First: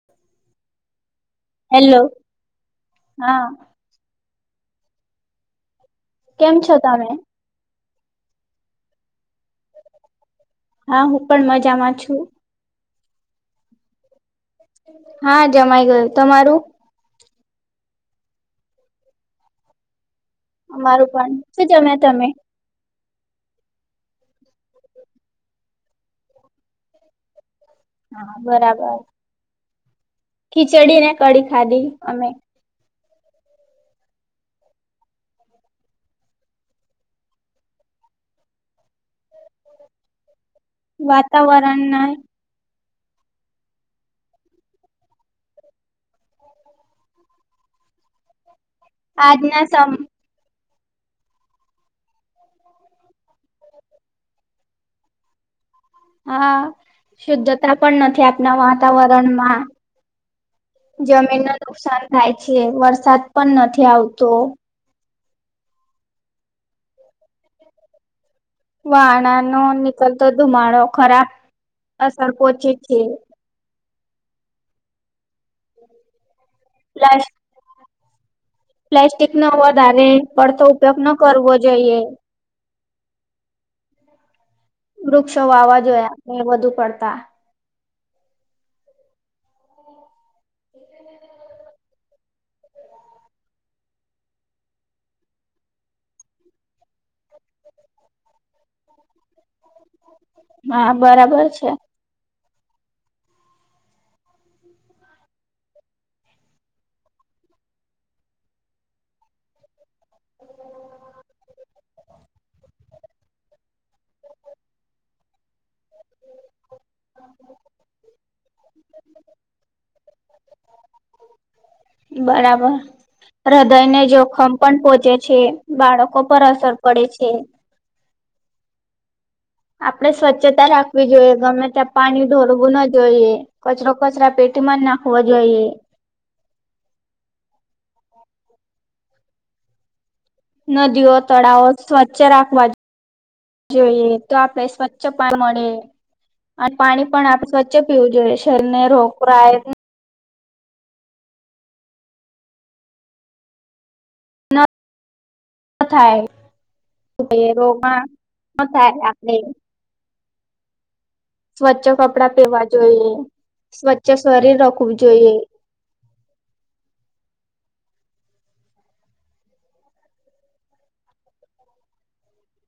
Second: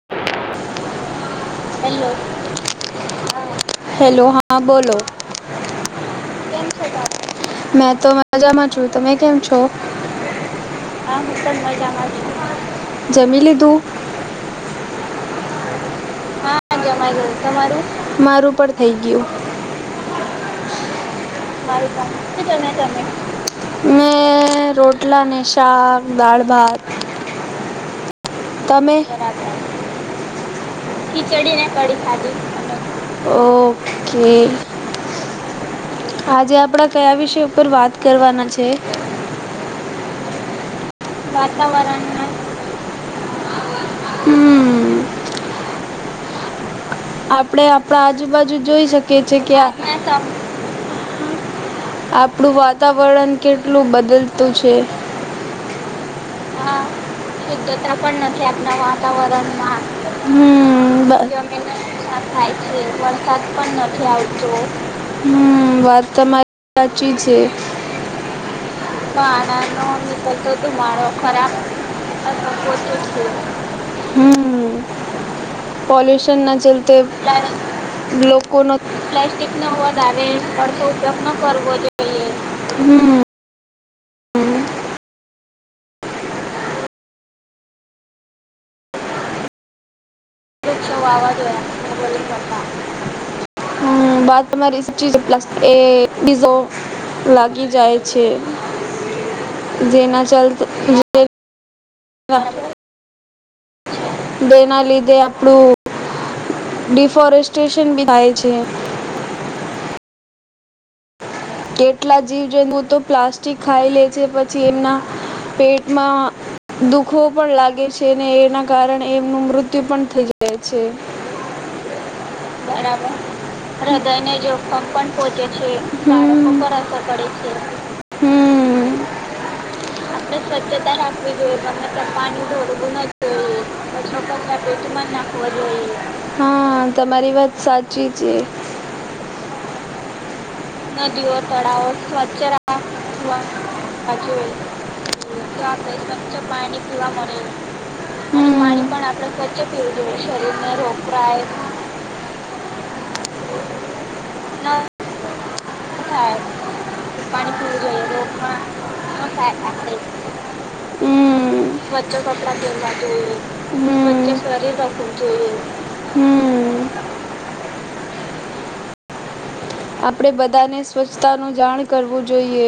[inaudible] Hello હા hello હા બોલો કેમ છો તમે? મેં તો મજામાં છું. તમે કેમ છો? હા હું પણ મજામાં છું. જમી લીધું? હા જમાઈ ગયું. તમારું? હા જમાઈ ગયું. તમારું? મારું પણ થઇ ગયું. અમારું પણ. શું જમ્યા તમે? હમ રોટલા ને શાક દાળ ભાત, હા બરાબર તમે? ખીચડી ને કડી ખીચડીને કડી અમે ખાધી! ઓ ઓકે આજે આપડે કયા વિષય ઉપર વાત કરવાના છે? વાતાવરણના વાતાવરણમાં ને આપડે આપણા આજુબાજુ જોઈ શકીએ છીએ કે આજના સમ [inaudible] આપણું વાતાવરણ કેટલું બદલતું છે. હા શુદ્ધતા પણ નથી આપણા વાતાવરણમાં, હમ જમીનને થાય છે, વરસાદ પણ નથી આવતો હમ વાત તમારી સાચી જ છે. વાણા નો નીકળતો ધુમાડો ખરાબ અસર પોહોચી છે. હમ પલ્યુશન ના ચલતે પ્લાસ લોકો પ્લાસ્ટિક ન વધારે અડખો ઉપયોગ ન કરવો જોઈએ હમ વૃક્ષો વાવવાજોએ અને વધુ પડતા વૃક્ષો વાવા જોઈએ કરતા. હ હમ વાત તમારી પ્લએઝો લાગી જાય છે, જેના ચાલતા હા જે બરાબર છે વાહ તો એના લીધે અ આપડુ ડડીિ ફોરેસ્ટેશન બી થાય છે. હમ કેટલા જીવ જંતુ તો પ્લાસ્ટિક ખાઈ લે છે, પછી એમના પેટમાં દુઃખ ભૂખ પણ લાગે છે, અને એના કારણે એમનું મૃત્યુ પણ થઈ જાય છે. બરાબર હૃદયને જોખમ પણ પોહોંચે છે, બાળકો ઉપર અસર પડે છે. આપણે સ્વચ્છતા રાખવી જોઈએ ગમે ત્યાં આપણે પાણી જમવાનું ઢોળવું ન જોોડવું જોઈએ. કચરો કચરા પેટીમાં જ ન નાખવો જોઈએ હા તમારી વાત સાચી છે. નદીઓ તળાવ ઓ સ્વચ્છ રહ [unintelligible] જોઈએ તો આપણે સ્વચ્છ પાણી મળે. અને પાણી પણ આપણે સ્વચ્છ પીવું જોઈએ હમ શરીરને પાણી પણ આપણે રોગરાય વચ્ચે ન પીવું જોઈએ શરીરને રોકરાય ન થાય [unintelligible] પાણી રોગમાં પીવું ન જોઈએમાં આપણે થાય હમ હ સ્વચ્છ કપડા પહેરવા જોઈએ સ્વચ્છ સ્વરછ રાખવું શરીર જોઈએ. રાખવું જોઈઈએ હમ આપણે બધાને સ્વચ્છતાનું જાણ કરવું જોઈએ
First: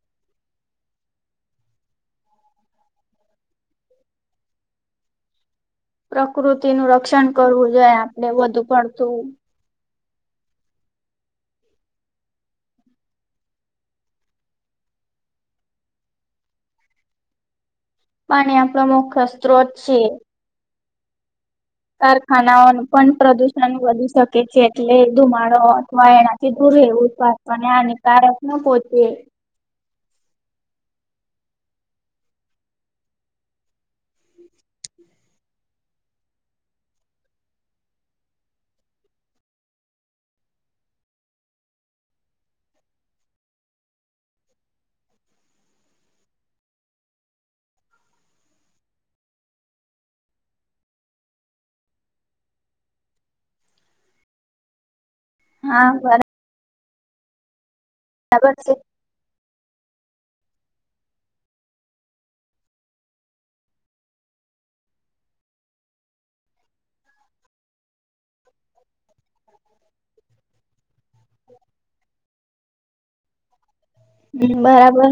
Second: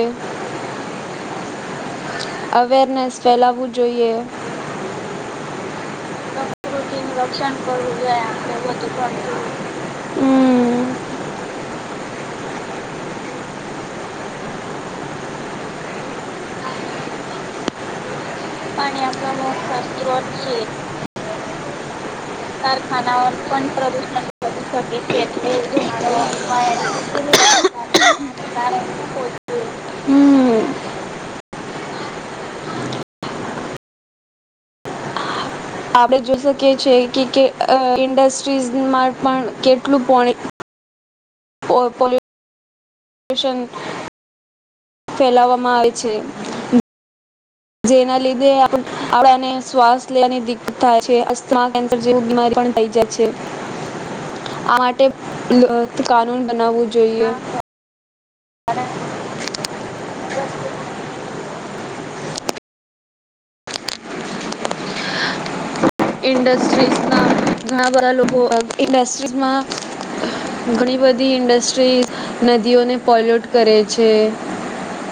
અવેરનેસ ફેલાવવું જોઈએ પ્રકૃતિનું રક્ષણ કરવું જોઈએ આપડણે વધુ પડતું હમ પાણી આપણો મુખ્ય સ્ત્રોત મુખ્ય છે. સ્ત્રોત છે કારખાનાઓનું પણ કારખાનાઓ પણ પ્રદુષણ વધી પ્રદૂષણ શકે છે વધી શકે એટલે ધુમાડો અથવા એનાથી દૂર રહેવું સ્વાસ્થ્યને હાનિકારક ના એટલે પહોંચે ધુમાડો હમ આપણે જોઈ શકીએ છીએ કે કે ઇન્ડસ્ટ્રીઝમાં પણ કેટલું પોણી પોલ પોલ પોલ્યુશન ફેલાવવામાં આવે છે જેના લીધે [inaudible] આપને શ્વાસ લેવાની દિકકત થાય છે [inaudible] જેવી બીમારી પણ થઈ જાય છે આ હા માટે કાનૂન બનાવવું જોઈએ ખબર છે ઇન્ડસ્ટ્રીઝના ઘણા બધા લોકો ઇન્ડસ્ટ્રીઝમાં ઘણી બધી ઇન્ડસ્ટ્રી નદીઓને પોલ્યુટ કરે છે હમ બરાબર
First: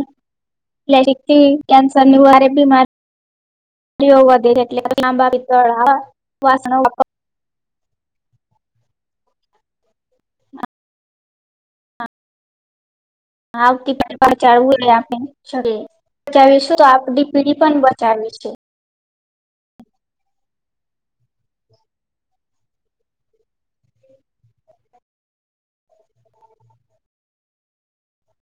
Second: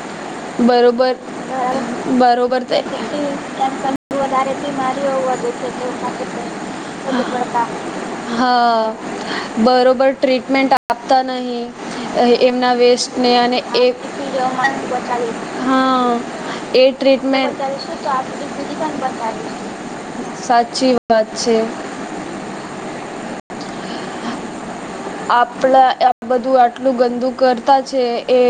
બરોબર પ્લાસ્ટિક થી કેન્સર ની વારે બરોબર તય બીમારીઓ [unintelligible] વધારે બીમારી હો હા [inaudible] હા બરોબર ટ્રીટમેન્ટ આપતા નહી એમના વેસ્ અને અને આવતી બચાવવું એ આપણે શકે હા એ ટ્રીટમેન્ટ તો ચાલે છે [inaudible] સાચી વાત છે આપણા આ બધું આટલું બધું કરતા છે એ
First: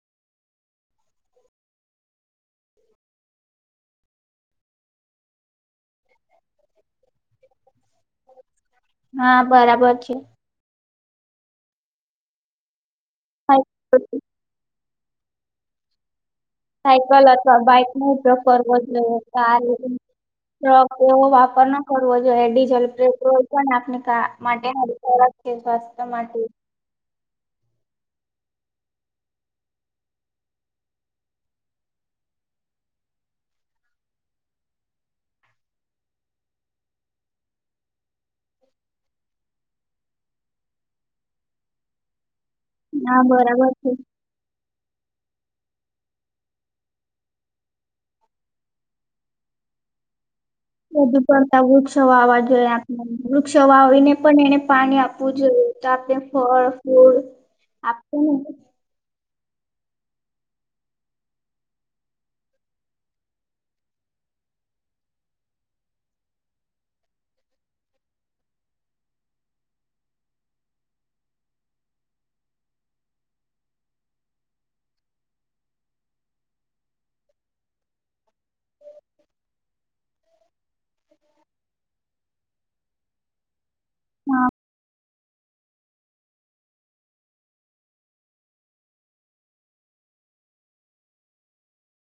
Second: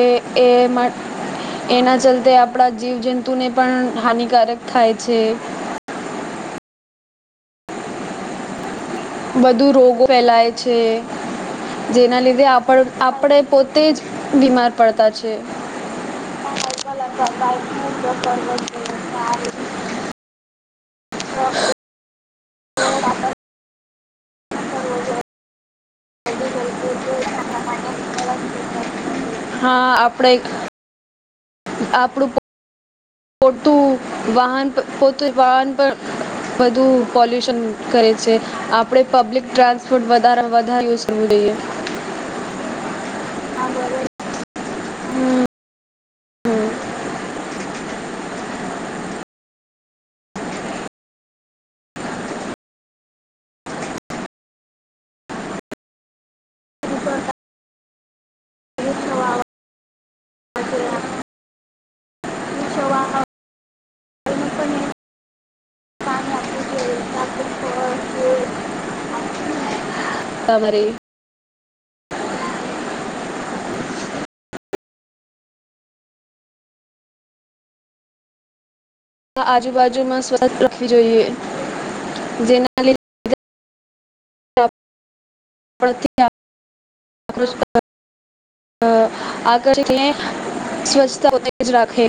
એ માટ એના ચલતે આપણા જીવ જંતુ ને પણ હાનિકારક થાય છે હા વધુ બરાબર રોગો છે ફેલાય જેના લીધે આપ આપણે પોતે જ બીમાર પડતા છે સાયકલ અથવા બાઈકનો ઉપયોગ કરવો જોઈએ શારીરિક ટ્રકનો વાપર ન કરવો જોઈએ ડીઝલ પેટ્રોલ પણ આપને કા માટે રાખે છે સ્વાસ્થ્ય માટે હા આપણે આપણું પો પોતું વાહન પર પોતુ વાહન પર વધુ પોલ્યુશન કરે છે આપડે પબ્લિક ટ્રાન્સપોર્ટ વધારે વધારે કરવું જોઈએ ના બરાબર છે વધુ પડતા વૃક્ષ વાવવા જોઈએ વૃક્ષ વાવીને પણ એને પાણી આપવું જોઈએ તો આપણે ફળ ફૂટ આપ [unintelligible] [inaudible] તમારે [inaudible] આજુબાજુમાં સ્વસ્થ રાખવી જોઈએ જેના લી હા [inaudible] આ [inaudible] સ્વચ્છતા પોતે જ રાખે